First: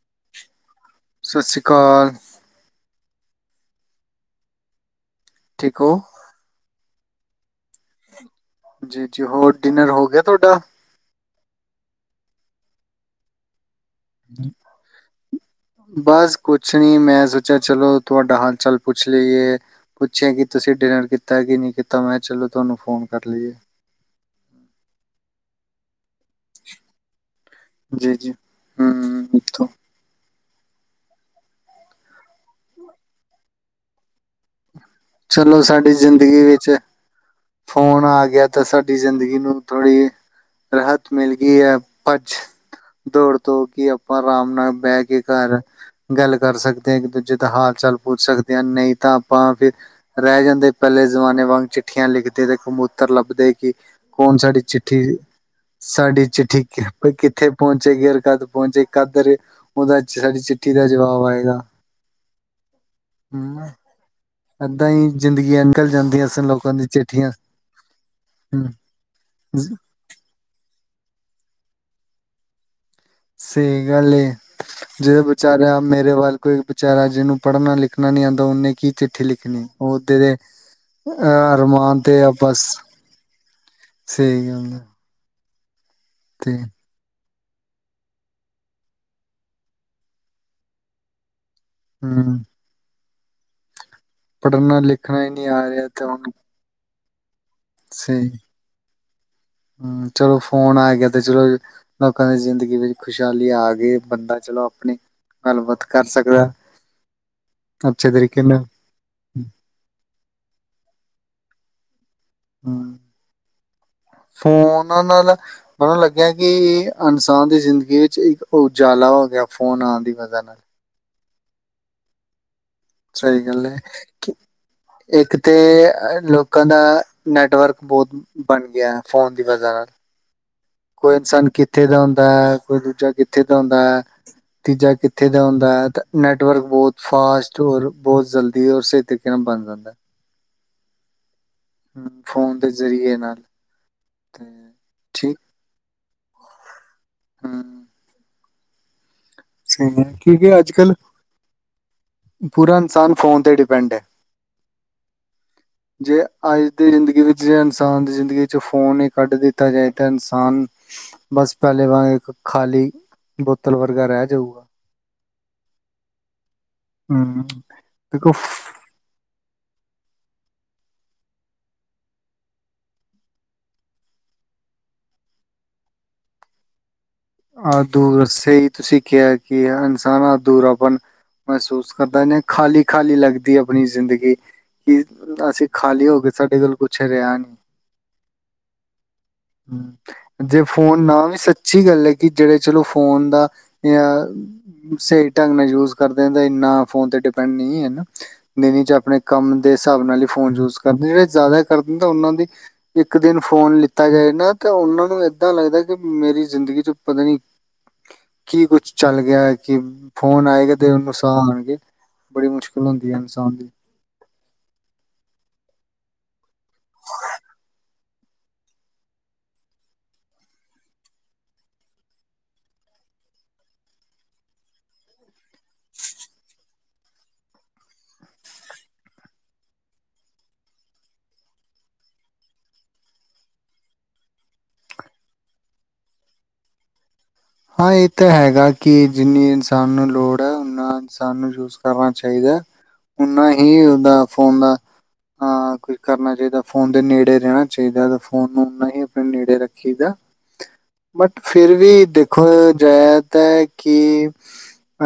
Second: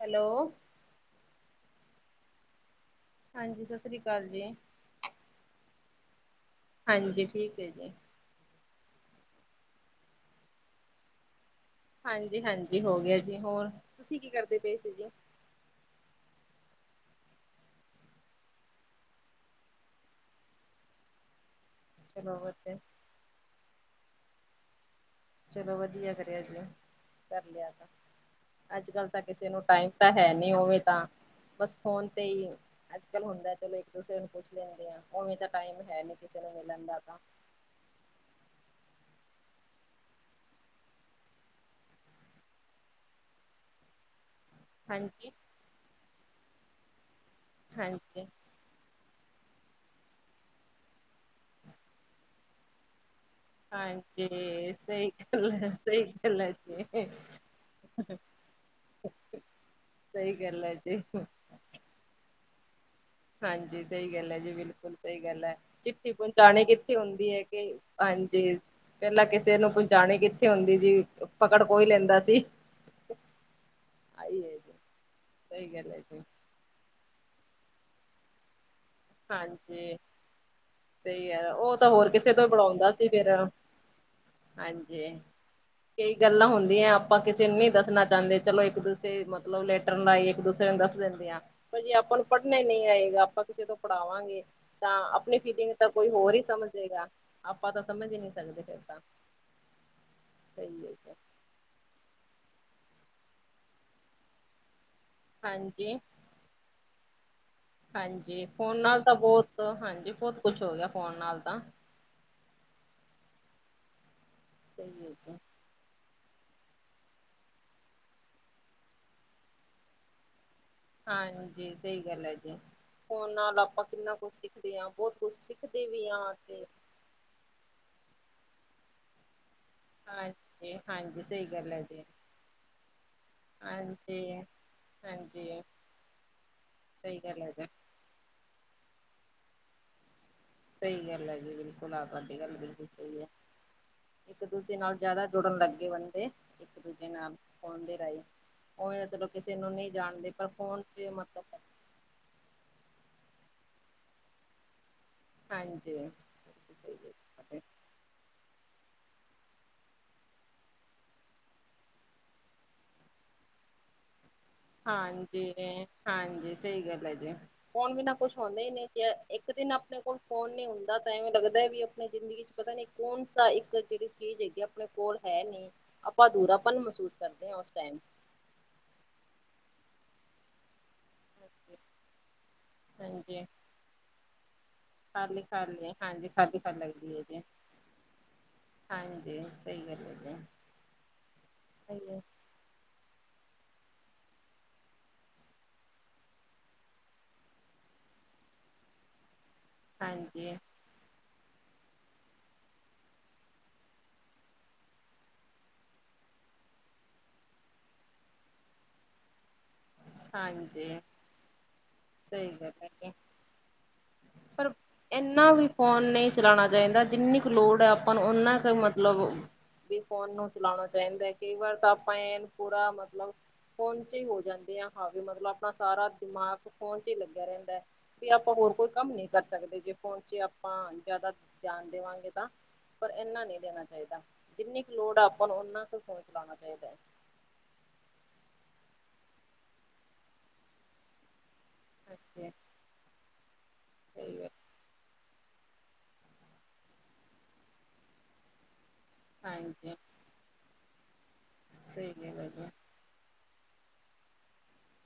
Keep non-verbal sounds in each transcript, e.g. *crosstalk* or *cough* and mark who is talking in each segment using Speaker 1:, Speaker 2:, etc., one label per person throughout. Speaker 1: Hello
Speaker 2: ਸਤਿ ਸ਼੍ਰੀ ਅਕਾਲ।
Speaker 1: ਹਾਂਜੀ, ਸਤਿ ਸ਼੍ਰੀ ਅਕਾਲ ਜੀ।
Speaker 2: ਠੀਕ ਹੋ
Speaker 1: ਹਾਂਜੀ, ਠੀਕ ਹੈ ਜੀ।
Speaker 2: ਜੀ ਜੀ ਹੋਰ ਡਿਨਰ ਹੋ ਗਿਆ ਤੁਹਾਡਾ?
Speaker 1: ਹਾਂਜੀ ਹਾਂਜੀ ਹੋ ਗਿਆ ਜੀ। ਹੋਰ ਤੁਸੀਂ ਕੀ ਕਰਦੇ ਪਏ ਸੀ ਜੀ?
Speaker 2: ਬਸ ਕੁਛ ਨੀ ਮੈਂ ਸੋਚਿਆ ਚਲੋ ਤੁਹਾਡਾ ਹਾਲ ਚਾਲ ਪੁੱਛ ਲਈਏ। ਪੁੱਛਿਆ ਕਿ ਤੁਸੀਂ ਡਿਨਰ ਕੀਤਾ ਕਿ ਨਹੀਂ ਕੀਤਾ, ਮੈਂ ਚਲੋ ਤੁਹਾਨੂੰ ਫੋਨ ਕਰ ਲਈਏ।
Speaker 1: ਚਲੋ ਵਧੀਆ ਕਰਿਆ ਜੇ ਕਰ ਲਿਆ ਤਾਂ
Speaker 2: ਜੀ ਜੀ
Speaker 1: ਅੱਜ ਕੱਲ੍ਹ ਤਾਂ
Speaker 2: ਹੂੰ
Speaker 1: ਕਿਸੇ ਨੂੰ
Speaker 2: ਤੋ
Speaker 1: ਟਾਈਮ ਤਾਂ ਹੈ ਨਹੀਂ ਓਵੇਂ ਤਾਂ ਬਸ ਫੋਨ ਤੇ ਹੀ ਅੱਜ ਕੱਲ੍ਹ ਹੁੰਦਾ ਚਲੋ ਇੱਕ ਦੂਸਰੇ ਨੂੰ ਪੁੱਛ ਲੈਂਦੇ ਆ ਉਵੇਂ ਤਾਂ
Speaker 2: ਚਲੋ
Speaker 1: ਟਾਈਮ
Speaker 2: ਸਾਡੀ
Speaker 1: ਹੈ ਨੀ ਕਿਸੇ
Speaker 2: ਜ਼ਿੰਦਗੀ
Speaker 1: ਨੂੰ
Speaker 2: ਵਿੱਚ
Speaker 1: ਮਿਲਣ ਦਾ ਤਾਂ
Speaker 2: ਫੋਨ ਆ ਗਿਆ ਤਾਂ ਸਾਡੀ ਜ਼ਿੰਦਗੀ ਨੂੰ ਥੋੜ੍ਹੀ ਏ ਰਾਹਤ ਮਿਲ ਗਈ ਹੈ ਭੱਜ ਦੌੜ ਤੋਂ ਕਿ ਆਪਾਂ ਆਰਾਮ ਨਾਲ ਬਹਿ ਕੇ
Speaker 1: ਹਾਂਜੀ
Speaker 2: ਘਰ ਗੱਲ ਕਰ ਸਕਦੇ ਹ ਇੱਕ ਦੂਜੇ ਦਾ ਹਾਲ ਚਾਲ ਪੁੱਛ
Speaker 1: ਹਾਂਜੀ
Speaker 2: ਸਕਦੇ ਨਹੀਂ ਤਾਂ ਆਪਾਂ ਫਿਰ ਰਹਿ ਜਾਂਦੇ ਪਹਿਲੇ ਜ਼ਮਾਨੇ ਵਾਂਗ ਚਿੱਠੀਆਂ ਲਿਖਦੇ ਤੇ ਕਮੂਤਰ ਲੱਭਦੇ ਕਿ ਕੌਣ ਸਾਡੀ
Speaker 1: ਹਾਂਜੀ
Speaker 2: ਚਿੱਠੀ
Speaker 1: ਸਹੀ ਗੱਲ ਹੈ ਸਹੀ
Speaker 2: ਸਾਡੀ
Speaker 1: ਗੱਲ ਹੈ
Speaker 2: ਚਿੱਠੀ
Speaker 1: ਜੀ
Speaker 2: ਕਿੱਥੇ ਪਹੁੰਚੇਗੀ ਔਰ ਕਦ ਪਹੁੰਚੇਗੀ ਕਾਦਰ ਉਹ ਦਾ
Speaker 1: ਸਹੀ
Speaker 2: ਸਾਡੀ
Speaker 1: ਗੱਲ
Speaker 2: ਚਿੱਠੀ
Speaker 1: ਹੈ
Speaker 2: ਦਾ
Speaker 1: ਜੀ
Speaker 2: ਜਵਾਬ ਆਏਗਾ ਹਮ
Speaker 1: ਹਾਂਜੀ ਸਹੀ ਗੱਲ ਏ
Speaker 2: ਏਦਾਂ
Speaker 1: ਬਿਲਕੁਲ
Speaker 2: ਹੀ
Speaker 1: ਸਹੀ ਗੱਲ ਹੈ
Speaker 2: ਜ਼ਿੰਦਗੀਆਂ ਨਿਕਲ
Speaker 1: ਚਿੱਠੀ
Speaker 2: ਜਾਂਦੀਆਂ ਸਨ
Speaker 1: ਪਹੁੰਚਾਣੀ
Speaker 2: ਲੋਕਾਂ ਦੀ
Speaker 1: ਕਿੱਥੇ
Speaker 2: ਚਿੱਠੀਆਂ
Speaker 1: ਹੁੰਦੀ ਹੈ ਕਿ ਹਾਂਜੀ
Speaker 2: ਹਮ,
Speaker 1: ਪਹਿਲਾਂ ਕਿਸੇ
Speaker 2: ਜ਼-
Speaker 1: ਪਹੁੰਚਾਣੀ ਕਿੱਥੇ ਹੁੰਦੀ ਜੀ ਪਕੜ ਕੋਈ ਲੈਂਦਾ ਸੀ
Speaker 2: ਸਹੀ ਗੱਲ ਏ
Speaker 1: ਆਈ ਹੈ ਜੀ
Speaker 2: ਜੇ
Speaker 1: ਸਹੀ
Speaker 2: ਵਿਚਾਰਾ
Speaker 1: ਗੱਲ ਹੈ
Speaker 2: ਮੇਰੇ
Speaker 1: ਜੀ
Speaker 2: ਵੱਲ ਕੋ ਵਿਚਾਰਾ ਜਿਹਨੂੰ ਪੜ੍ਹਨਾ ਲਿਖਣਾ ਨੀ ਆਂਦਾ ਉਹ ਨੇ ਕੀ ਚਿੱਠੀ ਲਿਖਣੀ
Speaker 1: ਹਾਂਜੀ
Speaker 2: ਓਦੇ ਦੇ
Speaker 1: ਸਹੀ ਹੈ
Speaker 2: ਅਹ
Speaker 1: ਉਹ ਤਾਂ
Speaker 2: ਰਮਾਨ
Speaker 1: ਹੋਰ
Speaker 2: ਤੇ ਆ
Speaker 1: ਕਿਸੇ ਤੋਂ
Speaker 2: ਬਸ
Speaker 1: ਪੜਾਉਂਦਾ ਸੀ ਫਿਰ
Speaker 2: ਸਹੀ ਗੱਲ ਆ
Speaker 1: ਹਾਂਜੀ ਕਈ ਗੱਲਾਂ ਹੁੰਦੀਆਂ ਆ ਆਪਾਂ ਕਿਸੇ ਨੂੰ ਨਹੀਂ ਦੱਸਣਾ ਚਾਹੁੰਦੇ ਚਲੋ ਇੱਕ ਦੂਸਰੇ ਮਤਲਬ ਲੈਟਰ ਲਾਈ ਇੱਕ ਦੂਸਰੇ ਨੂੰ ਦੱਸ ਦਿੰਦੇ ਆ ਪਰ ਜੇ ਆਪਾਂ ਨੂੰ
Speaker 2: ਹਮ
Speaker 1: ਪੜ੍ਹਨਾ ਹੀ ਨਹੀਂ ਆਏਗਾ ਆਪਾਂ ਕਿਸੇ ਤੋਂ ਪੜਾਵਾਂਗੇ
Speaker 2: ਪੜ੍ਹਨਾ
Speaker 1: ਤਾਂ
Speaker 2: ਲਿਖਣਾ ਹੀ
Speaker 1: ਆਪਣੀ
Speaker 2: ਨਹੀਂ ਆ
Speaker 1: ਫਿਟਿੰਗ ਤਾਂ
Speaker 2: ਰਿਹਾ ਤੇ
Speaker 1: ਕੋਈ
Speaker 2: ਹੁਣ
Speaker 1: ਹੋਰ ਈ ਸਮਝ ਜਾਏਗਾ ਆਪਾਂ ਤਾਂ ਸਮਝ ਈ ਨੀ ਸਕਦੇ ਫਿਰ ਤਾਂ
Speaker 2: ਹੂੰਮ ਚਲੋ ਫੋਨ
Speaker 1: ਸਹੀ
Speaker 2: ਆ ਗਿਆ
Speaker 1: ਹੈਗਾ
Speaker 2: ਤੇ ਚਲੋ ਲੋਕਾਂ ਦੀ ਜ਼ਿੰਦਗੀ ਵਿੱਚ ਖੁਸ਼ਹਾਲੀ ਆ ਗਈ ਬੰਦਾ ਚਲੋ ਆਪਣੇ
Speaker 1: ਹਾਂਜੀ
Speaker 2: ਅੱਛੇ ਤਰੀਕੇ
Speaker 1: ਹਾਂਜੀ ਫੋਨ ਨਾਲ ਤਾਂ ਬਹੁਤ ਤੋਂ ਹਾਂਜੀ ਬਹੁਤ ਕੁਛ ਹੋ ਗਿਆ ਫੋਨ ਨਾਲ ਤਾਂ
Speaker 2: ਹੂੰਮ ਫੋਨ
Speaker 1: ਸਹੀ ਹੈ
Speaker 2: ਨਾਲ
Speaker 1: ਜੀ
Speaker 2: ਹੁਣ ਲੱਗਿਆ ਕਿ ਇਨਸਾਨ ਦੀ ਜ਼ਿੰਦਗੀ ਵਿੱਚ ਇੱਕ ਉਜਾਲਾ ਹੋ ਗਿਆ ਫੋਨ ਆਣ ਦੀ ਵਜ੍ਹਾ ਨਾਲ
Speaker 1: ਹਾਂਜੀ ਸਹੀ ਗੱਲ ਆ ਜੀ ਫ਼ੋਨ
Speaker 2: ਸਹੀ
Speaker 1: ਨਾਲ
Speaker 2: ਗੱਲ ਹੈ
Speaker 1: ਆਪਾਂ ਕਿੰਨਾ ਕੁਛ
Speaker 2: ਕਿ
Speaker 1: ਸਿੱਖਦੇ ਆ ਬਹੁਤ ਕੁਛ
Speaker 2: ਇੱਕ ਤੇ
Speaker 1: ਸਿੱਖਦੇ ਵੀ ਆ ਤੇ
Speaker 2: ਲੋਕਾਂ ਦਾ ਨੈਟਵਰਕ ਬਹੁਤ ਬਣ ਗਿਆ ਫ਼ੋਨ ਦੀ ਵਜ੍ਹਾ ਨਾਲ
Speaker 1: ਹਾਂ
Speaker 2: ਕੋਈ ਇਨਸਾਨ ਕਿੱਥੇ ਦਾ ਹੁੰਦਾ ਹੈ ਕੋਈ ਦੂਜਾ ਕਿੱਥੇ ਦਾ ਹੁੰਦਾ ਹੈ
Speaker 1: ਹਾਂਜੀ
Speaker 2: ਤੀਜਾ ਕਿੱਥੇ ਦਾ
Speaker 1: ਹਾਂਜੀ
Speaker 2: ਹੁੰਦਾ ਤਾਂ ਨੈੱਟਵਰਕ ਬਹੁਤ
Speaker 1: ਸਹੀ ਗੱਲ ਹੈ
Speaker 2: ਫਾਸਟ
Speaker 1: ਜੀ
Speaker 2: ਔਰ ਬਹੁਤ ਜਲਦੀ ਓਸੇ ਤਰੀਕੇ ਨਾਲ਼ ਬਣ ਜਾਂਦਾ ਐ
Speaker 1: ਸਹੀ ਗੱਲ ਹੈ ਜੀ ਬਿਲਕੁਲ ਆ ਤੁਹਾਡੀ ਗੱਲ
Speaker 2: ਫੋਨ ਦੇ
Speaker 1: ਬਿਲਕੁਲ
Speaker 2: ਜ਼ਰੀਏ
Speaker 1: ਸਹੀ ਹੈ
Speaker 2: ਨਾਲ
Speaker 1: ਇੱਕ
Speaker 2: ਤੇ
Speaker 1: ਦੂਜੇ ਨਾਲ਼ ਜ਼ਿਆਦਾ
Speaker 2: ਠੀਕ
Speaker 1: ਜੁੜਨ ਲਾਗੇ ਬੰਦੇ ਇੱਕ ਦੂਜੇ ਨਾਲ
Speaker 2: ਹਮ,
Speaker 1: ਫ਼ੋਨ ਦੇ ਰਾਹੀਂ ਉਵੇ ਚਲੋ ਕਿਸੇ ਨੂੰ
Speaker 2: ਸਹੀ
Speaker 1: ਨਹੀਂ
Speaker 2: ਹੈ
Speaker 1: ਜਾਣਦੇ ਪਰ
Speaker 2: ਕਿਉਂਕਿ ਅੱਜ
Speaker 1: ਫੋਨ
Speaker 2: ਕੱਲ
Speaker 1: ਚ ਮਤਲਬ
Speaker 2: ਪੂਰਾ ਇਨਸਾਨ ਫੋਨ ਤੇ ਡਿਪੈਂਡ ਏ
Speaker 1: ਹਾਂਜੀ।
Speaker 2: ਜੇ ਅੱਜ ਦੀ ਜਿੰਦਗੀ ਵਿੱਚ ਜੇ ਇਨ ਸਾਨ ਦੀ ਜ਼ਿੰਦਗੀ ਚੋਂ ਫੋਨ ਈ ਕੱਢ ਦਿੱਤਾ ਜਾਏ ਤਾਂ ਇਨਸਾਨ ਬਸ ਪੈਲੇ ਵਾਂਗ ਇੱਕ ਖਾਲੀ ਬੋਤਲ ਵਰਗਾ ਰੈਜੂ।
Speaker 1: ਹਾਂਜੀ-ਹਾਂਜੀ ਸਈ ਗੱਲ ਏਜੀ।
Speaker 2: ਹਮ
Speaker 1: ਫੋਨ ਬਿਨਾਂ ਕੁਛ ਹੁੰਦਾ
Speaker 2: ਦੇਖੋ
Speaker 1: ਈ ਨੀਂ। ਇੱਕ ਦਿਨ ਅਪਨੇ ਕੋਲ ਫੋਨ ਨੀਂ ਹੁੰਦਾ ਤਾਂ ਐਵੇਂ ਲੱਗਦਾ ਵੀ ਅਪਨੀ ਜ਼ਿੰਦਗੀ ਚ ਪਤਾ ਨੀਂ ਕੌਣ ਸਾ ਇਕ ਜੇੜੀ ਚੀਜ ਹੈਗੀ ਅਪਨੇ ਕੋਲ ਹੈ ਨੀਂ, ਆਪਾਂ ਅਧੂਰਾਪਨ ਮਸੂਸ
Speaker 2: ਆ ਦੂਰ ਸਈ ਤੁਸੀ ਕੇਆ ਕਿ ਇਨਸਾਨ ਅਧੂਰਾਪਣ ਮਹਿਸੂਸ ਕਰਦੈ ਖਾਲੀ ਖਾਲੀ
Speaker 1: ਹਾਂਜੀ,
Speaker 2: ਲੱਗਦੀ ਅਪਨੀ ਜ਼ਿੰਦਗੀ। ਕਿ
Speaker 1: ਖਾਲੀ
Speaker 2: ਅਸੀ ਖਾਲੀ
Speaker 1: ਹਾਂਜੀ
Speaker 2: ਹੋਗੇ, ਸਾਡੇ
Speaker 1: ਖਾਲੀ
Speaker 2: ਕੋਲ
Speaker 1: ਖਾਲੀ
Speaker 2: ਕੁੱਛ
Speaker 1: ਲੱਗਦੀ ਹੈ
Speaker 2: ਰੇਆ
Speaker 1: ਜੀ।
Speaker 2: ਨੀਂ।
Speaker 1: ਹਾਂਜੀ। ਸਹੀ ਗੱਲ ਹੈ ਜੀ।
Speaker 2: ਜੇ ਫੋਨ ਨਾ ਵੀ ਸੱਚੀ ਗੱਲ ਐ ਕਿ ਜੇੜੇ ਚਲੋ ਫੋਨ ਦਾ ਯਾ ਸਈ ਢੰਗ ਨਾਲ ਯੂਜ ਕਰਦੇ ਤਾਂ ਏਨਾ ਫੋਨ ਤੇ ਡਿਪੈਂਡ ਨੀਂ ਹੈਨਾ, ਨਈਂ ਦਿਨ ਚ ਅਪਨੇ ਕੰਮ ਦੇ ਹਿਸਾਬ ਨਾਲ ਹੀ
Speaker 1: ਹਾਂਜੀ,
Speaker 2: ਫੋਨ ਯੂਜ ਕਰਦੇ, ਜੇੜੇ ਜਾਦਾ ਕਰਦੇ ਓਨਾਂ ਦੀ ਇੱਕ ਦਿਨ ਫੋਨ ਤਾ ਜਾਏ ਨਾ ਤੇ ਓਨਾ ਨੂੰ ਇਦਾਂ ਲੱਗਦਾ ਕਿ ਮੇਰੀ ਜ਼ਿੰਦਗੀ ਚੋਂ ਪਤਾ ਨੀ ਕੀ ਕੁੱਛ ਚੱਲ ਗਯਾ। ਕਿ ਫੋਨ ਆਏਗਾ
Speaker 1: ਹਾਂਜੀ
Speaker 2: ਤੇ ਓਨੂੰ ਸਾਹ ਆਨਗੇ, ਬੜੀ
Speaker 1: ਸਹੀ ਗੱਲ
Speaker 2: ਮੁਸ਼ਕਿਲ
Speaker 1: ਹੈ ਜੀ।
Speaker 2: ਹੁੰਦੀ ਐ ਇਨਸਾਨ ਦੀ।
Speaker 1: ਪਰ ਏਨਾ ਵੀ ਫੋਨ ਨਈਂ ਚਲਾਣਾ ਚਾਈਂਦਾ, ਜਿੰਨੀ ਕਿ ਲੋੜ ਐ ਆਪਾਂ ਨੂੰ ਓਨਾ ਕੁ ਮਤਲਬ ਵੀ ਫੋਨ ਨੂੰ ਚਲਾਣਾ ਚਾਈਦੈ, ਕਈ ਵਾਰ ਤਾਂ ਆਪਾਂ ਐ ਪੂਰਾ ਮਤਲਬ ਫੋਨ ਚ ਈ ਹੋ ਜਾਂਨੇਆਂ, ਹਾਵੇ ਮਤਲਬ ਅਪਨਾ ਸਾਰਾ ਦਿਮਾਗ ਫੋਨ ਚ ਈਂ ਲੱਗੇਆ ਰੈਂਦੈ। ਤੇ ਆਪਾਂ ਹੋਰ ਕੋਈ ਕੰਮ ਨੀਂ ਕਰ ਸਕਦੇ ਜੇ ਫੋਨ ਚ ਆਪਾਂ ਜਾਦਾ ਧਿਆਨ ਦੇਵਾਂਗੇ ਤਾਂ। ਪਰ ਏਨਾ ਨੀਂ ਦੇਣਾ ਚਾਈਂਦੈ, ਜਿੰਨੀ ਕੁ ਲੋੜ ਐ ਆਪਾਂ ਨੂੰ ਓਨਾ ਕੁ ਫੋਨ ਚਲਾਉਣਾ ਚਾਈਦੈ।
Speaker 2: ਹਾਂ ਏ ਤਾ ਹੈਗਾ, ਕਿ ਜਿੰਨੀ ਇਨਸਾਨ ਨੂੰ ਲੋੜ ਐ ਓਨਾ ਇਨਸਾਨ ਨੂੰ ਯੂਜ ਕਰਨਾ
Speaker 1: ਹਾਂਜੀ
Speaker 2: ਚਾਹੀਦੈ, ਓਨਾ ਹੀ ਓਦਾ
Speaker 1: ਸਹੀ ਗੱਲ
Speaker 2: ਫੋਨ ਦਾ ਹਾਂ ਕੁਝ ਕਰਨਾ ਚਾਈਦੈ, ਫੋਨ ਦੇ ਨੇੜੇ ਰੈਣਾ ਚਾਈਦੈ। ਫੋਨ ਨੂੰ ਨਹੀ ਨੇੜੇ ਰੱਖੀ
Speaker 1: ਹਾਂਜੀ
Speaker 2: ਦਾ ਬਟ, ਫੇਰ ਵੀ
Speaker 1: ਸਹੀ
Speaker 2: ਦੇ
Speaker 1: ਗੱਲ ਹੈ ਜੀ।
Speaker 2: *unintelligible* ਕਿ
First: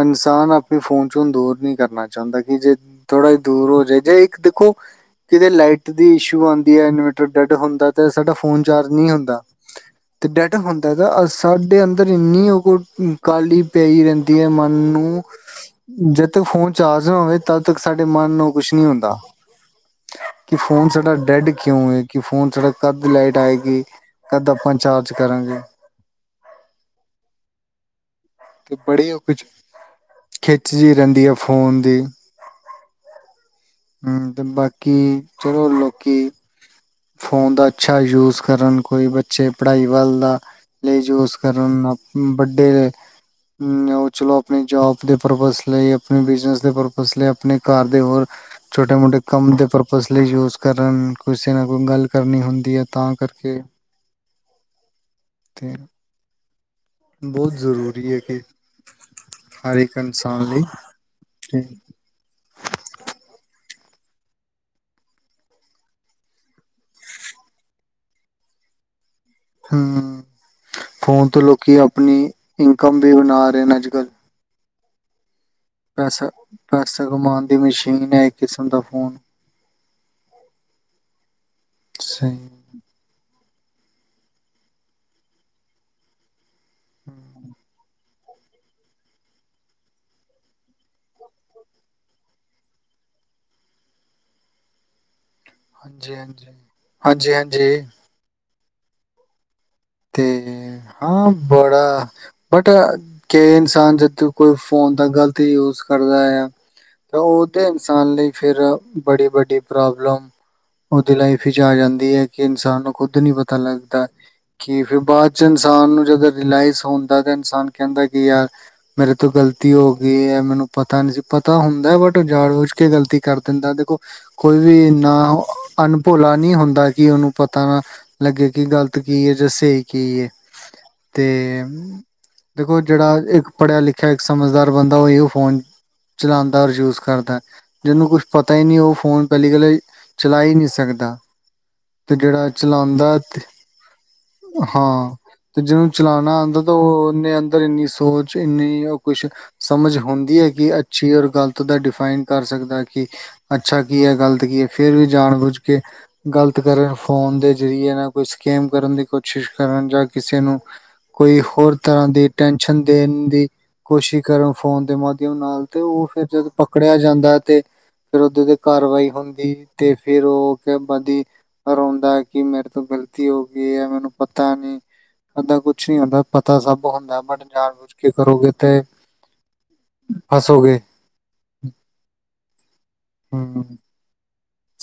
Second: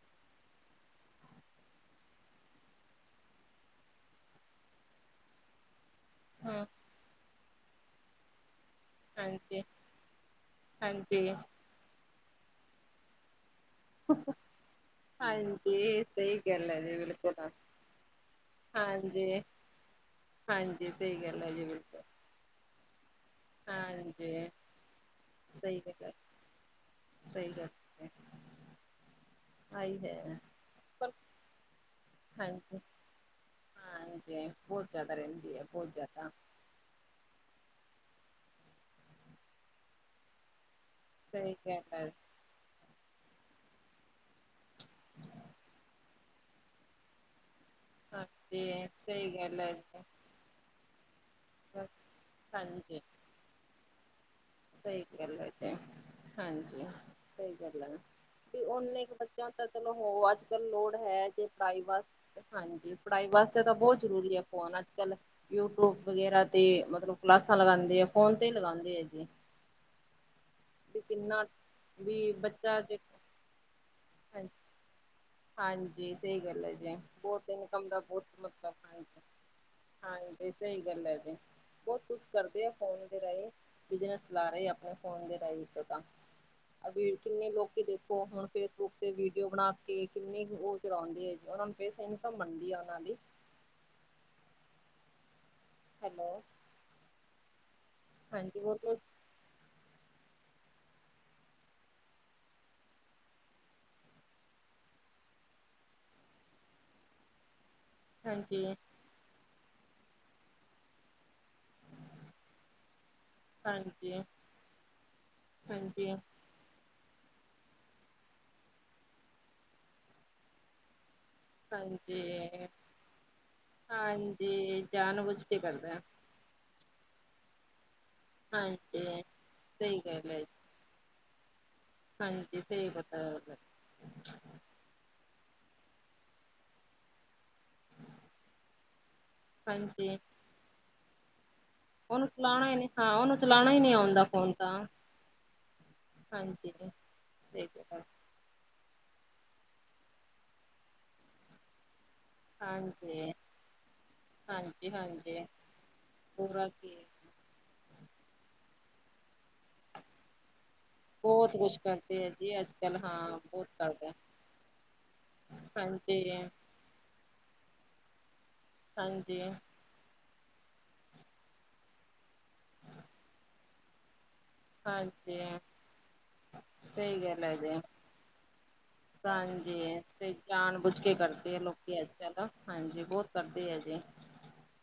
Speaker 2: ਇਨਸਾਨ ਅਪਨੇ ਫੋਨ ਚੋਂ ਦੂਰ ਨੀਂ ਕਰਨਾ ਚਾਂਦਾ ਕਿ ਜੇ ਥੋੜਾ ਜਾ ਦੂਰ ਹੋਜੇ ਜੇ ਇੱਕ ਦੇਖੋ ਕਿਤੇ ਲਾਈਟ ਦੀ ਇਸ਼ੂ
Speaker 1: ਹਾਂ,
Speaker 2: ਆਂਦੀ ਐ ਇਨਵੇਰਟਰ ਡੈੱਡ ਹੁੰਦਾ ਤਾਂ ਸਾਡਾ ਫੋ ਫੋਨ ਚਾਰਜ ਨੀਂ ਹੁੰਦਾ
Speaker 1: ਹਾਂਜੀ
Speaker 2: ਤੇ ਡੈਡ ਹੁੰਦਾ ਨਾ।
Speaker 1: ਹਾਂਜੀ
Speaker 2: ਸਾਡੇ ਅੰਦਰ ਏਨੀ ਓ ਕੋ ਕਾਹਲੀ ਪਈ ਰੈਂਦੀ ਐ ਮਨ ਨੂੰ,
Speaker 1: ਹਾਂਜੀ
Speaker 2: ਜਦ
Speaker 1: ਸਹੀ
Speaker 2: ਤੱਕ
Speaker 1: ਗੱਲ
Speaker 2: ਫੋਨ
Speaker 1: ਹੈ ਜੀ
Speaker 2: ਚਾਰਜ ਨਾ
Speaker 1: ਬਿਲਕੁਲ
Speaker 2: ਹੋਵੇ ਤਦ ਤੱਕ ਸਾਡੇ ਮਨ ਨੂੰ ਕੁਛ ਨਹੀਂ ਹੁੰਦਾ
Speaker 1: ਹਾਂਜੀ।
Speaker 2: ਕਿ ਫੋਨ
Speaker 1: ਹਾਂਜੀ
Speaker 2: ਸਾਡਾ
Speaker 1: ਸਹੀ ਗੱਲ
Speaker 2: ਡੈਂਡ
Speaker 1: ਹੈ ਜੀ
Speaker 2: ਕਿਉਂਏ?
Speaker 1: ਬਿਲਕੁਲ
Speaker 2: ਕਿ ਫੋਨ ਸਾਡਾ ਕਦ ਲਾਈਟ ਆਏਗੀ, ਕਦ ਆਪਾਂ ਚਾਰਜ ਕਰਾਂਗੇ।
Speaker 1: ਠੀਕੈ। ਸਈ ਗੱਲ ਏ।
Speaker 2: ਤੇ ਬੜੀ ਉਹ ਕੁ
Speaker 1: ਹੈ
Speaker 2: ਖਿੱਚ ਜੀ
Speaker 1: ਪਰ
Speaker 2: ਰੈਂਦੀ ਆ ਫੋਨ ਦੀ।
Speaker 1: ਹਾਂਜੀ।
Speaker 2: ਹੂੰ, ਤੇ
Speaker 1: ਹਾਂਜੀ ਬਹੁਤ ਜ਼ਿਆਦਾ
Speaker 2: ਬਾਕੀ
Speaker 1: ਰਹਿੰਦੀ ਹੈ
Speaker 2: ਚਲੋ
Speaker 1: ਬਹੁਤ ਜ਼ਿਆਦਾ
Speaker 2: ਲੋਕੀ ਫੋਨ ਦਾ ਅੱਛਾ ਯੂਜ ਕਰਨ, ਕੋਈ ਬੱਚੇ ਪੜ੍ਹਾਈ ਵੱਲ ਦਾ ਲਈ ਯੂਸ
Speaker 1: ਸਹੀ ਗੱਲ
Speaker 2: ਕਰਨ,
Speaker 1: ਹੈ
Speaker 2: ਵੱਡੇ ਓ ਚਲੋ ਅਪਨੇ ਜੋਬ ਦੇ ਪਰਪਸ ਲਈ, ਅਪਨੇ ਬਿਜਨਸ ਦੇ ਪਰਪਸ ਲਈ। ਅਪਨੇ ਘਰ ਦੇ ਹੋਰ
Speaker 1: ਹਾਂਜੀ
Speaker 2: ਛੋਟੇ ਮੋਟੇ
Speaker 1: ਸਹੀ
Speaker 2: ਕੰਮ
Speaker 1: ਗੱਲ
Speaker 2: ਦੇ
Speaker 1: ਹੈ
Speaker 2: ਪਰਪਸ ਲਈ ਯੂਜ ਕਰਨ ਕਿਸੇ ਨਾਲ ਕੋਈ ਗੱਲ ਕਰਨੀ ਹੁੰਦੀ ਏ
Speaker 1: ਹਾਂਜੀ
Speaker 2: ਤਾਂ ਕਰਕੇ।
Speaker 1: ਸਹੀ ਗੱਲ ਹੈ ਤੇ ਹਾਂਜੀ। ਸਹੀ
Speaker 2: ਬੋਤ
Speaker 1: ਗੱਲ ਹੈ।
Speaker 2: ਜ਼ਰੂਰੀ ਏ।
Speaker 1: *unintelligible* ਬੱਚਿਆਂ ਤਾਂ ਚਲੋ ਹੋ ਅੱਜ
Speaker 2: ਲਈ
Speaker 1: ਕੱਲ ਲੋੜ ਹੈ ਜੇ
Speaker 2: ਤੇ
Speaker 1: ਪੜ੍ਹਾਈ ਬੱਸ *unintelligible* ਹਾਂਜੀ ਪੜ੍ਹਾਈ ਵਾਸਤੇ ਤਾਂ ਬਹੁਤ ਜ਼ਰੂਰੀ ਏ ਫੋਨ ਅੱਜ ਕੱਲ ਯੂ ਟਿਊਬ ਵਗੈਰਾ ਤੇ ਮਤਲਬ ਕਲਾਸਾਂ ਲਗਾਂਦੇ ਆ ਫੋਨ ਤੇ ਲਗਾਂਦੇ ਏ ਜੀ
Speaker 2: ਹੁ
Speaker 1: ਵੀ
Speaker 2: ਫੋਨ ਤੋਂ
Speaker 1: ਕਿੰਨਾ
Speaker 2: ਲੋਕੀ ਅਪਨੀ
Speaker 1: ਵੀ ਬੱਚਾ ਜੇ
Speaker 2: ਇਨਕਮ ਵੀ ਬਨਾ ਰਹੇ ਨੇ ਅੱਜ ਕੱਲ
Speaker 1: ਹਾਂਜੀ। *unintelligible* ਹਾਂਜੀ
Speaker 2: ਪੈਸਾ
Speaker 1: ਸਹੀ ਗੱਲ ਹੈ ਜੇ
Speaker 2: ਪੈਸਾ ਕਮਾਉਣ
Speaker 1: ਬੋਤ
Speaker 2: ਦੀ
Speaker 1: ਇਨਕਮ ਦਾ
Speaker 2: ਮਸ਼ੀਨ ਹੈ
Speaker 1: ਬੋਤ
Speaker 2: ਇੱਕ ਕਿਸਮ
Speaker 1: ਮਤਲਬ
Speaker 2: ਦਾ ਫੋਨ
Speaker 1: ਹਾਂਜੀ ਸਹੀ ਗੱਲ ਹੈ ਜੀ ਬੋਤ ਕੁਛ
Speaker 2: ਸਹੀ
Speaker 1: ਕਰਦੇ ਆ। ਫੋਨ ਦੇ ਰਾਹੀਂ ਬਿਜਨਸ ਚਲਾ ਰਹੇ ਆਪਣੇ ਫੋਨ ਦੇ ਰਾਹੀਂ ਤੋ ਤਾਂ। ਅਭੀ ਕਿੰਨੇ ਲੋਕ ਦੇਖੋ ਹੁਣ ਫੇਸਬੁੱਕ ਤੇ ਵੀਡੀਓ ਬਣਾ ਕੇ ਕਿੰਨੇ ਕੁ ੳਹ ਚਲਾਉਦੇ ਏ ਉਹਨਾਂ ਨੂੰ ਪੈਸ ਇਨਕਮ ਬਣਦੀ ਆ ਉਹਨਾਂ ਦੀ।
Speaker 2: ਹਾਂਜੀ
Speaker 1: ਹੈਲੋ
Speaker 2: ਹਾਂਜੀ ਹਾਂਜੀ ਹਾਂਜੀ।
Speaker 1: ਹਾਂਜੀ ਹੋਰ ਫੇਰ।
Speaker 2: ਤੇ ਹਾਂ ਬੜਾ ਬਟ ਕੇ ਇਨਸਾਨ ਜਦੋਂ ਕੋਈ ਫੋਨ ਦਾ ਗ਼ਲਤ ਯੂਜ ਕਰਦਾ। ਤੇ ਉਹ ਤੇ ਇਨਸਾਨ ਲਈ ਫਿਰ
Speaker 1: ਹਾਂਜੀ
Speaker 2: ਬੜੀ ਵੱਡੀ ਪ੍ਰੋਬਲਮ ਉਹਦੀ ਲਾਈਫ ਇਚ ਆ ਜਾਂਦੀ ਹੈ ਕਿ ਇਨਸਾਨ ਨੂੰ ਖੁਦ ਨੀ ਪਤਾ ਲੱਗਦਾ
Speaker 1: ਹਾਂਜੀ।
Speaker 2: ਕਿ ਫਿਰ ਬਾਅਦ ਚ ਇਨਸਾਨ ਨੂੰ
Speaker 1: ਹਾਂਜੀ
Speaker 2: ਜੇ ਅਗਰ ਰਿਲਾਈਜ਼ ਹੋਂਦਾਗਾ ਇਨਸਾਨ ਕਹਿੰਦਾ ਕਿਆ ਮੇਰੇ ਤੋਂ ਗ਼ਲਤੀ ਹੋ ਗਈ ਏ ਮਨੂੰ ਪਤਾ ਨਹੀਂ ਸੀ ਪਤਾ ਹੁੰਦਾ ਬਟ ਉਹ ਜਾਣ
Speaker 1: ਹਾਂਜੀ
Speaker 2: ਬੂਝ ਕੇ ਗਲਤੀ ਕਰ ਦਿੰਦਾ ਦੇਖੋ ਕੋਈ ਵੀ
Speaker 1: ਹਾਂਜੀ
Speaker 2: ਇੰਨਾ
Speaker 1: ਜਾਨ ਬੁਝ ਕੇ ਕਰਦੇ ਆ
Speaker 2: ਅਨਭੋਲਾ ਨਹੀਂ ਹੁੰਦਾ ਕਿ ਉਹਨੂੰ ਪਤਾ ਨਾ ਲੱਗੇ ਕਿ ਗ਼ਲਤ
Speaker 1: ਹਾਂਜੀ
Speaker 2: ਕੀ ਏ ਜਾਂ ਸਹੀ ਕੀ ਏ
Speaker 1: ਗੱਲ ਹੈ ਜੀ,
Speaker 2: ਤੇ
Speaker 1: ਹਾਂਜੀ
Speaker 2: ਦੇਖੋ
Speaker 1: ਸਹੀ ਪਤਾ
Speaker 2: ਜੇਹੜਾ ਇੱਕ
Speaker 1: ਗੱਲ,
Speaker 2: ਪੜ੍ਹਿਆ ਲਿਖਿ ਜਿਹੜਾ ਇਕ ਸਮਝਦਾਰ ਬੰਦਾ ੳਹੀਉ ਫੋਨ ਚਲਾਂਦਾ ਔਰ ਯੂਜ ਕਰਦਾ। ਜਿਹਨੂੰ ਕੁਛ ਪਤਾ ਈ ਨਹੀਂ ਉਹ ਫ਼ੋਨ ਪਹਿਲੀ ਗੱਲ ਏ
Speaker 1: ਹਾਂਜੀ
Speaker 2: ਚਲਾ ਈ ਨਹੀਂ ਸਕਦਾ। ਤੇ
Speaker 1: ਉਹਨੂੰ
Speaker 2: ਜਿਹੜਾ
Speaker 1: ਚਲਾਣਾ ਹੀ ਨੀ ਹਾਂ
Speaker 2: ਚਲਾਉਂਦਾ
Speaker 1: ਉਹਨੂੰ
Speaker 2: ਤੇ
Speaker 1: ਚਲਾਣਾ ਹੀ ਨੀ ਆਉਂਦਾ। ਫੋਨ ਤਾਂ
Speaker 2: ਹਾਂ ਤੇ ਜਿਹਨੂੰ ਚਲਾਣਾ ਆਂਦਾ ਤ
Speaker 1: ਹਾਂਜੀ
Speaker 2: ਉਹਨੇ ਅੰਦਰ
Speaker 1: ਸਹੀ
Speaker 2: ਇੰਨੀ
Speaker 1: ਗੱਲ
Speaker 2: ਸੋਚ ਇੰਨੀ ਉਹ ਕੁਸ਼ ਸਮਜ ਹੁੰਦੀ ਹੈ ਕਿ ਅੱਛੀ ਔਰ ਗਲਤ ਦਾ ਡਿਫਾਈਨ ਕਰ ਸਕਦਾ ਕਿ
Speaker 1: ਹਾਂਜੀ
Speaker 2: ਅੱਛਾ ਕੀ ਹੈ ਗ਼ਲਤ ਕੀ ਹੈ
Speaker 1: ਹਾਂਜੀ
Speaker 2: ਫੇਰ ਵੀ ਜਾਣ
Speaker 1: ਹਾਂਜੀ
Speaker 2: ਬੁੱਝ ਕੇ ਗ਼ਲਤ
Speaker 1: ਪੂਰਾ
Speaker 2: ਕਰਨ
Speaker 1: ਕੀ
Speaker 2: ਫੋਨ ਦੇ ਜ਼ਰੀਏ ਨਾ ਕੋਈ ਸਕੈਮ ਕਰਨ ਦੀ ਕੋਸ਼ਿਸ਼ ਕਰਨ ਜਾਂ ਕਿਸੇ ਨੂੰ ਕੋਈ
Speaker 1: ਬਹੁਤ ਕੁਛ
Speaker 2: ਹੋਰ ਤਰ੍ਹਾਂ
Speaker 1: ਕਰਦੇ ਹੈ
Speaker 2: ਦੀ
Speaker 1: ਜੀ ਅੱਜ
Speaker 2: ਟੈਨਸ਼ਨ
Speaker 1: ਕੱਲ੍ਹ
Speaker 2: ਦੇਨ
Speaker 1: ਹਾਂ
Speaker 2: ਦੀ
Speaker 1: ਬਹੁਤ ਕਰਦੇ
Speaker 2: ਕੋਸ਼ਿਸ਼ ਕਰਨ ਫੋਨ ਦੇ ਮਾਧਿਅਮ ਨਾਲ। ਤੇ ਉਹ ਫਿਰ
Speaker 1: ਹਾਂਜੀ
Speaker 2: ਜਦ ਪਕੜਿਆ ਜਾਂਦਾ ਤੇ ਫਿਰ ਓਦੇ ਤੇ ਕਾਰਵਾਈ
Speaker 1: ਹਾਂਜੀ
Speaker 2: ਹੁੰਦੀ ਤੇ ਫਿਰ ਉਹ ਕੇ ਬਦੀ ਰੋਂਦਾ ਕਿ ਮੇਰ ਤੋਂ ਗ਼ਲਤੀ ਹੋ ਗਈ ਏ ਮੈਨੂੰ ਪਤਾ ਨੀ
Speaker 1: ਹਾਂਜੀ
Speaker 2: ਐਦਾ ਕੁਛ ਨੀ ਹੁੰਦਾ ਪਤਾ ਸਭ ਹੁੰਦਾ
Speaker 1: ਸਹੀ ਗੱਲ
Speaker 2: ਬਟ
Speaker 1: ਹੈ ਜੀ
Speaker 2: ਜਾਣ ਬੁਝ ਕੇ ਕਰੋਗੇ ਤੇ
Speaker 1: ਹਾਂਜੀ ਤੇ
Speaker 2: ਫਸੋਗੇ
Speaker 1: ਜਾਣ ਬੁਝ ਕੇ ਕਰਦੇ ਆ ਲੋਕ। ਕੇ ਅੱਜ ਕੱਲ ਨਾ ਹਾਂਜੀ ਬੋਤ
Speaker 2: ਹੂੰ
Speaker 1: ਕਰਦੇ ਏ ਜੀ।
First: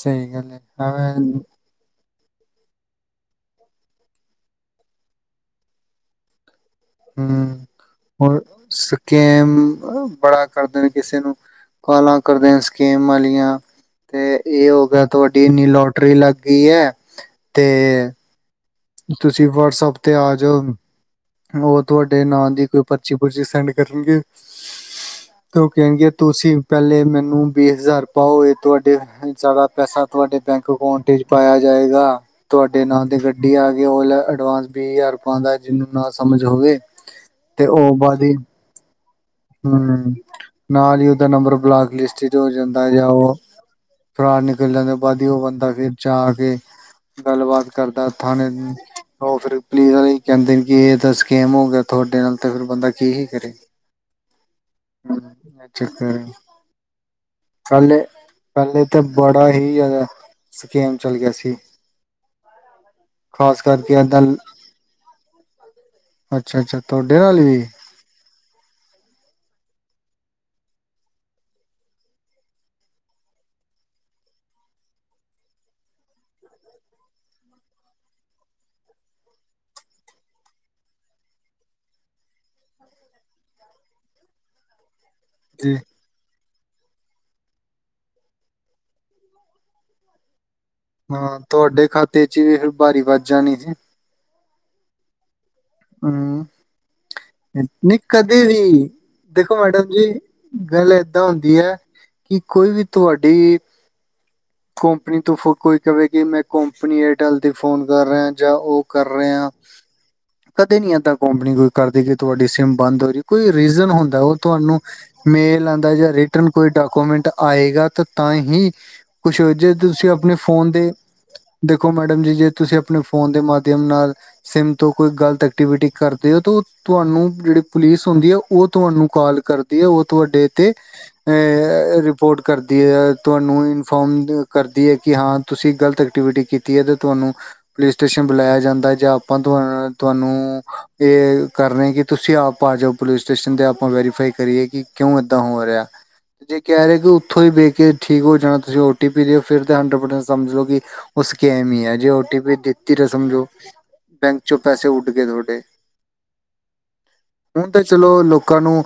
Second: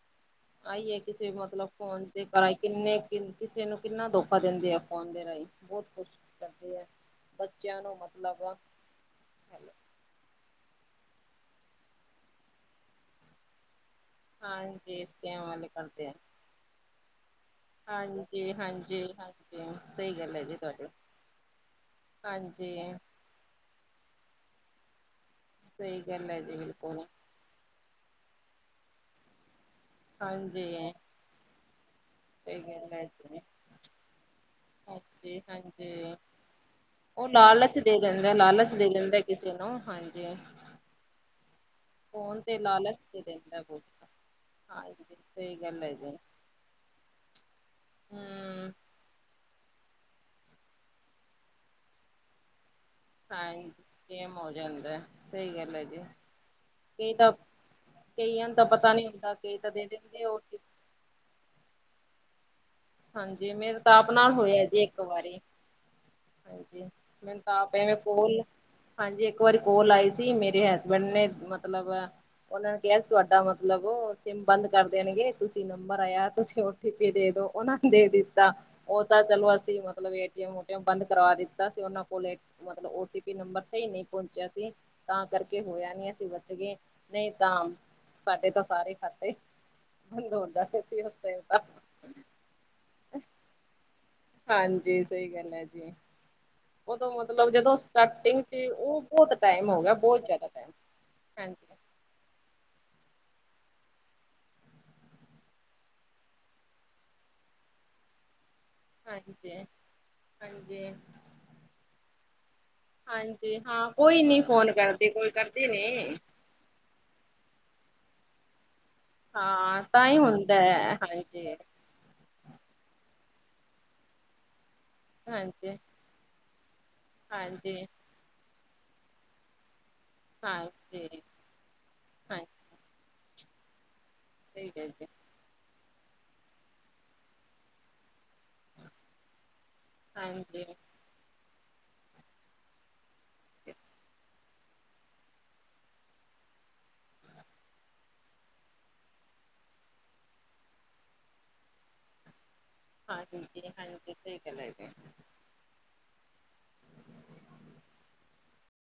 Speaker 2: ਸਹੀ ਗੱਲ। ਹੈ
Speaker 1: ਆਈਏ
Speaker 2: ਐਵੇਂ
Speaker 1: ਕਿਸੇ ਨੂੰ ਅਪਨਾ ਫੋਨ ਤੇ ਕਿੰਨੇ ਕਿਸੇ ਨੂੰ ਕਿੰਨਾ ਧੋਖਾ ਦੇਂਦੇ ਆ ਫੋਨ ਦੇ ਰਾਹੀਂ ਬੋਤ ਕੁਛ ਕਰਦੇ ਆ।
Speaker 2: ਹੁ
Speaker 1: ਬੱਚਿਆਂ ਨੂੰ
Speaker 2: ਹੁਨ
Speaker 1: ਮਤਲਬ
Speaker 2: ਸਕੇਮ ਬੜਾ ਕਰਦੇ ਨੇ ਕਿਸੇ ਨੂੰ ਕਾਲਾਂ ਕਰਦੇ ਨੇ ਸਕੇਮ ਆਲੀਆਂ। ਤੇ ਏ
Speaker 1: ਹਾਂਜੀ
Speaker 2: ਹੋਗਿਆ
Speaker 1: ਸਕੈਮ
Speaker 2: ਤੁਹਾਡੀ ਇੰਨੀ
Speaker 1: ਵਾਲੇ ਕਰਦੇ ਆ
Speaker 2: ਲੋਟਰੀ ਲੱਗ ਗਈ ਏ।
Speaker 1: ਹਾਂਜੀ ਹਾਂਜੀ ਹਾਂਜੀ ਸਹੀ
Speaker 2: ਤੇ ਆ
Speaker 1: ਗੱਲ ਹੈ ਜੀ
Speaker 2: ਜਾਓ
Speaker 1: ਤੁਹਾਡੀ।
Speaker 2: ਉਹ ਤੁਹਾਡੇ ਨਾਂ ਦੀ
Speaker 1: ਹਾਂਜੀ
Speaker 2: ਕੋਈ ਪਰਚੀ ਪੁਰਚੀ ਸੈਂਡ ਕਰਲਦੀਏ। ਤੇ ਉਹ
Speaker 1: ਸਹੀ
Speaker 2: ਕਹਿਣਗੇ
Speaker 1: ਗੱਲ ਹੈ ਜੀ
Speaker 2: ਤੁਸੀਂ ਪਹਿਲੇ
Speaker 1: ਬਿਲਕੁਲ
Speaker 2: ਮੈਨੂੰ ਵੀਹ ਹਜ਼ਾਰ ਪਾਓ ਇਹ ਤੁਹਾਡੇ ਸਾਰਾ ਪੈਸਾ ਤੁਹਾਡੇ
Speaker 1: ਹਾਂਜੀ
Speaker 2: ਬੈਂਕ ਅਕਾਊਂਟ ਚ ਪਾਇਆ ਜਾਏਗਾ।
Speaker 1: ਸਹੀ
Speaker 2: ਤੁਹਾਡੇ
Speaker 1: ਗੱਲ ਹੈ
Speaker 2: ਨਾਂ ਤੇ
Speaker 1: ਜੀ
Speaker 2: ਗੱਡੀ ਆਗੀ ਓ ਲੈ ਅਡਵਾਂਸ ਵੀਹ ਹਜ਼ਾਰ
Speaker 1: ਹਾਂਜੀ
Speaker 2: ਪਾਂਦਾ ਜਿਹਨੂੰ ਨਾ
Speaker 1: ਹਾਂਜੀ
Speaker 2: ਸਮਝ ਹੋਵੇ ਤੇ ਉਹ ਬਾਅਦ ਈ
Speaker 1: ਪਹਿਲਾਂ
Speaker 2: ਹਮ ਨਾਲ ਹੀ ਉਹਦਾ ਨੰਬਰ ਬਲਾਕ ਲਿਸਟ ਚ
Speaker 1: ਫੋਨ
Speaker 2: ਹੋ
Speaker 1: ਤੇ
Speaker 2: ਜਾਂਦਾ
Speaker 1: ਲਾਲਚ
Speaker 2: ਜਾਂ
Speaker 1: ਦੇ
Speaker 2: ਉਹ
Speaker 1: ਦਿੰਦਾ ਬਹੁਤ
Speaker 2: ਫਰਾੜ ਨਿਕਲ ਜਾਂਣ ਤੋਂ
Speaker 1: ਹਾਂਜੀ
Speaker 2: ਬਾਅਦ ਹੀ ਉਹ
Speaker 1: ਸਹੀ
Speaker 2: ਬੰਦਾ
Speaker 1: ਗੱਲ
Speaker 2: ਫਿਰ
Speaker 1: ਹੈ ਜੀ
Speaker 2: ਜਾ ਕੇ ਗੱਲਬਾਤ ਕਰਦਾ ਥਾਣੇ।
Speaker 1: ਹਮ
Speaker 2: ਉਹ ਫਿਰ ਪੁਲਿਸ ਵਾਲੇ ਹੀ ਕਹਿੰਦੇ ਨੇ ਕਿ ਇਹ ਤਾਂ ਸਕੇਮ ਹੋ ਗਿਆ ਤੁਹਾਡੇ ਨਾਲ ਤੇ ਫਿਰ ਬੰਦਾ ਕੀ ਹੀ ਕਰੇ।
Speaker 1: ਗੇਮ ਹੋ ਜਾਂਦਾ ਸਹੀ
Speaker 2: ਇਹ
Speaker 1: ਗੱਲ ਹੈ ਜੀ।
Speaker 2: ਚੱਕਰ
Speaker 1: ਕਈ ਤਾਂ
Speaker 2: ਪਹਿਲੇ
Speaker 1: ਕਈਆਂ ਨੂੰ ਤਾਂ ਪਤਾ ਨਹੀਂ ਹੁੰਦਾ ਕਈ ਤਾਂ ਦੇ ਦਿੰਦੇ ਓ ਟ ਪ
Speaker 2: ਗੇਮ ਚੱਲ ਗਿਆ ਸੀ।
Speaker 1: ਹਾਂਜੀ
Speaker 2: ਖਾਸ
Speaker 1: ਮੇਰੇ
Speaker 2: ਕਰਕੇ
Speaker 1: ਤਾ ਆਪ
Speaker 2: ਏਦਾਂ
Speaker 1: ਨਾਲ ਹੋਇਆ ਜੀ ਇੱਕ ਵਾਰੀ।
Speaker 2: ਅੱਛਾ ਅੱਛਾ
Speaker 1: ਹਾਂਜੀ
Speaker 2: ਤੁਹਾਡੇ ਨਾਲ
Speaker 1: ਮੈਨੂੰ ਤਾਂ
Speaker 2: ਵੀ
Speaker 1: ਆ ਪਏ ਹੋਏ ਕੋਲ ਹਾਂਜੀ ਇੱਕ ਵਾਰੀ ਕੋਲ ਆਈ ਸੀ ਮੇਰੇ ਹਸਬੈਂਡ ਨੇ ਮਤਲਬ ਉਹਨਾਂ ਨੇ ਕਿਹਾ ਤੁਹਾਡਾ ਮਤਲਬ ਸਿੰਮ ਬੰਦ ਕਰ ਦੇਣਗੇ ਤੁਸੀਂ ਨੰਬਰ ਆਇਆ ਤੁਸੀਂ ਓ ਟ ਓ ਟੀ ਪੀ ਦੇ ਦੋ ਉਹਨਾ ਨੇ ਦੇ ਦਿੱਤਾ ਤਾਂ ਚਲੋ ਅਸੀਂ ਮਤਲਬ ਏ ਟੀ ਅਮ ਬੰਦ ਕਰਵਾ ਦਿੱਤਾ ਸੀ ਉਹਨਾਂ ਕੋਲੇ ਮਤਲਬ ਓਟੀ ਪੀ ਨੰਬਰ ਸਹੀ ਨਹੀਂ ਪਹੁੰਚਿਆ ਸੀ। ਤਾਂ ਕਰਕੇ
Speaker 2: ਜੀ
Speaker 1: ਹੋਇਆ ਨੀ ਅਸੀਂ ਨਹੀਂ ਤਾਂ ਸਾਡੇ ਤਾਂ ਸਾਰੇ ਖਾਤੇ ਬੰਦ ਸੀ ਉਸ
Speaker 2: ਹਾਂ
Speaker 1: ਟਾਈਮ ਤਾਂ
Speaker 2: ਤੁਹਾਡੇ ਖਾਤੇ ਚ ਵੀ ਫਿਰ ਬਾਹਾਰੀ ਵਜ ਜਾਣੀ ਸੀ।
Speaker 1: ਹਾਂਜੀ ਸਹੀ ਗੱਲ ਹੈ ਜੀ
Speaker 2: ਹਮ
Speaker 1: ਉਦੋਂ ਮਤਲਬ ਜਦੋਂ
Speaker 2: ਨਹੀਂ
Speaker 1: ਸਟਾਰਟਿੰਗ
Speaker 2: ਕਦੇ
Speaker 1: ਚ
Speaker 2: ਵੀ
Speaker 1: ਉਹ ਬਹੁਤ
Speaker 2: ਦੇਖੋ
Speaker 1: ਟਾਈਮ ਹੋ
Speaker 2: ਮੈਡਮ
Speaker 1: ਗਿਆ
Speaker 2: ਜੀ
Speaker 1: ਬਹੁਤ ਜ਼ਿਆਦਾ ਟਾਈਮ
Speaker 2: ਗੱਲ ਏਦਾਂ ਹੁੰਦੀ
Speaker 1: ਹਾਂਜੀ
Speaker 2: ਹੈ। ਕਿ ਕੋਈ ਵੀ ਤੁਹਾਡੀ ਕੰਪਨੀ ਤੋਂ ਕੋਈ ਕਵੇ ਮੈਂ ਕੰਪਨੀ ਏਅਰਟੈਲ ਤੇ ਫੋਨ ਕਰ ਰਿਹਾ ਜਾਂ ਉਹ ਕਰ ਰਹੇ ਆ
Speaker 1: ਹਾਂਜੀ
Speaker 2: ਕਦੇ ਨੀ
Speaker 1: ਹਾਂਜੀ
Speaker 2: ਏਦਾਂ ਕੰਪਨੀ ਕੋਈ ਕਰਦੀ ਕਿ ਤੁਹਾਡੀ ਸਿੰਮ ਬੰਦ ਹੋ ਰਹੀ ਕੋਈ
Speaker 1: ਹਾਂਜੀ ਹਾਂ
Speaker 2: ਰੀਜ਼ਨ ਹੁੰਦਾ
Speaker 1: ਕੋਈ
Speaker 2: ਉਹ
Speaker 1: ਨੀ ਫੋਨ
Speaker 2: ਤੁਹਾਨੂੰ
Speaker 1: ਕਰਦੀ ਕੋਈ ਕਰਦੀ
Speaker 2: ਮੇਲ ਆਉਂਦਾ ਜਾਂ
Speaker 1: ਨੀ
Speaker 2: ਰੀਟਿਨ ਕੋਈ ਡਾਕੂਮੈਂਟ ਆਏਗਾ ਤਾਂ ਹੀ ਕੁਛ ਜੇ
Speaker 1: ਹਾਂ ਤਾਂ
Speaker 2: ਤੁਸੀਂ
Speaker 1: ਹੀ
Speaker 2: ਆਪਣੇ
Speaker 1: ਹੁੰਦਾ
Speaker 2: ਫੋਨ
Speaker 1: ਹੈ
Speaker 2: ਦੇਖੋ
Speaker 1: ਹਾਂਜੀ
Speaker 2: ਦੇਖੋ ਮੈਡਮ ਜੀ ਜੇ ਤੁਸੀਂ ਆਪਣੇ ਫੋਨ ਦੇ ਮਾਧਿਅਮ ਨਾਲ ਸਿੰਮ ਤੋਂ ਕੋਈ ਗਲਤ
Speaker 1: ਹਾਂਜੀ
Speaker 2: ਐਕਟੀਵਿ ਕਰਦੇ ਹੋ ਤੁਹਾਨੂੰ ਜਿਹੜੀ
Speaker 1: ਹਾਂਜੀ
Speaker 2: ਪੁਲਿਸ ਹੁੰਦੀ ਆ ਉਹ ਤੁਹਾਨੂੰ ਕਾਲ ਕਰ ਦੀ ਉਹ ਤੁਹਾਡੇ ਤੇ
Speaker 1: ਹਾਂਜੀ
Speaker 2: ਅ ਰਿਪੋਰਟ
Speaker 1: ਹਾਂਜੀ
Speaker 2: ਕਰਦੀ ਹੈ ਤੁਹਾਨੂੰ ਇਨਫੋਮ
Speaker 1: ਸਹੀ
Speaker 2: ਕਰਦੀ
Speaker 1: ਗੱਲ
Speaker 2: ਹੈ
Speaker 1: ਜੀ
Speaker 2: ਕਿ ਹਾਂ ਤੁਸੀਂ ਗ਼ਲਤ ਐਕਟੀਵਿਟੀ ਕੀਤੀ ਹੈ ਤੇ ਤੁਹਾਨੂੰ ਪੁਲਿਸ ਸਟੇਸ਼ਨ ਬੁਲਾਇਆ ਜਾਂਦਾ ਹੈ ਜਾਂ ਆਪਾਂ ਤੁਹਾਨੂੰ
Speaker 1: ਹਾਂਜੀ
Speaker 2: ਇਹ ਕਰਨਗੇ ਕਿ ਤੁਸੀਂ ਆਪ ਆ ਜਾਓ ਪੁਲਿਸ ਸਟੇਸ਼ਨ ਤੇ ਆਪਾਂ ਵੈਰੀਫਾਈ ਕਰੀਏ ਕਿ ਕਿਉਂ ਏਦਾਂ ਹੋ ਰਿਹਾ ਤੇ ਜੇ ਕਹਿ ਰਹੇ ਕਿ ਉੱਥੋਂ ਦੀ ਵੇਖ ਕੇ ਠੀਕ ਹੋ ਜਾਣਾ ਤੁਸੀਂ ਓ ਟੀ ਪੀ ਦਿਉ ਫਿਰ ਤਾਂ ਹੰਡਰਡ ਪਰਸੈਂਟ ਸਮਝ ਲਓ ਕਿ ਉਹ ਸਕੈਮ ਹੀ ਹੈ ਜੇ ਓ ਟੀ ਪੀ ਫਿਰ ਸਮਝੋ
Speaker 1: ਹਾਂਜੀ ਹਾਂਜੀ ਸਹੀ
Speaker 2: ਬੈਂਕ ਚੋਂ
Speaker 1: ਗੱਲ ਹੈ ਜੀ
Speaker 2: ਪੈਸੇ ਉੱਡ ਗਏ ਤੁਹਾਡੇ ਹੁਣ ਤੇ ਚਲੋ ਲੋਕਾਂ ਨੂੰ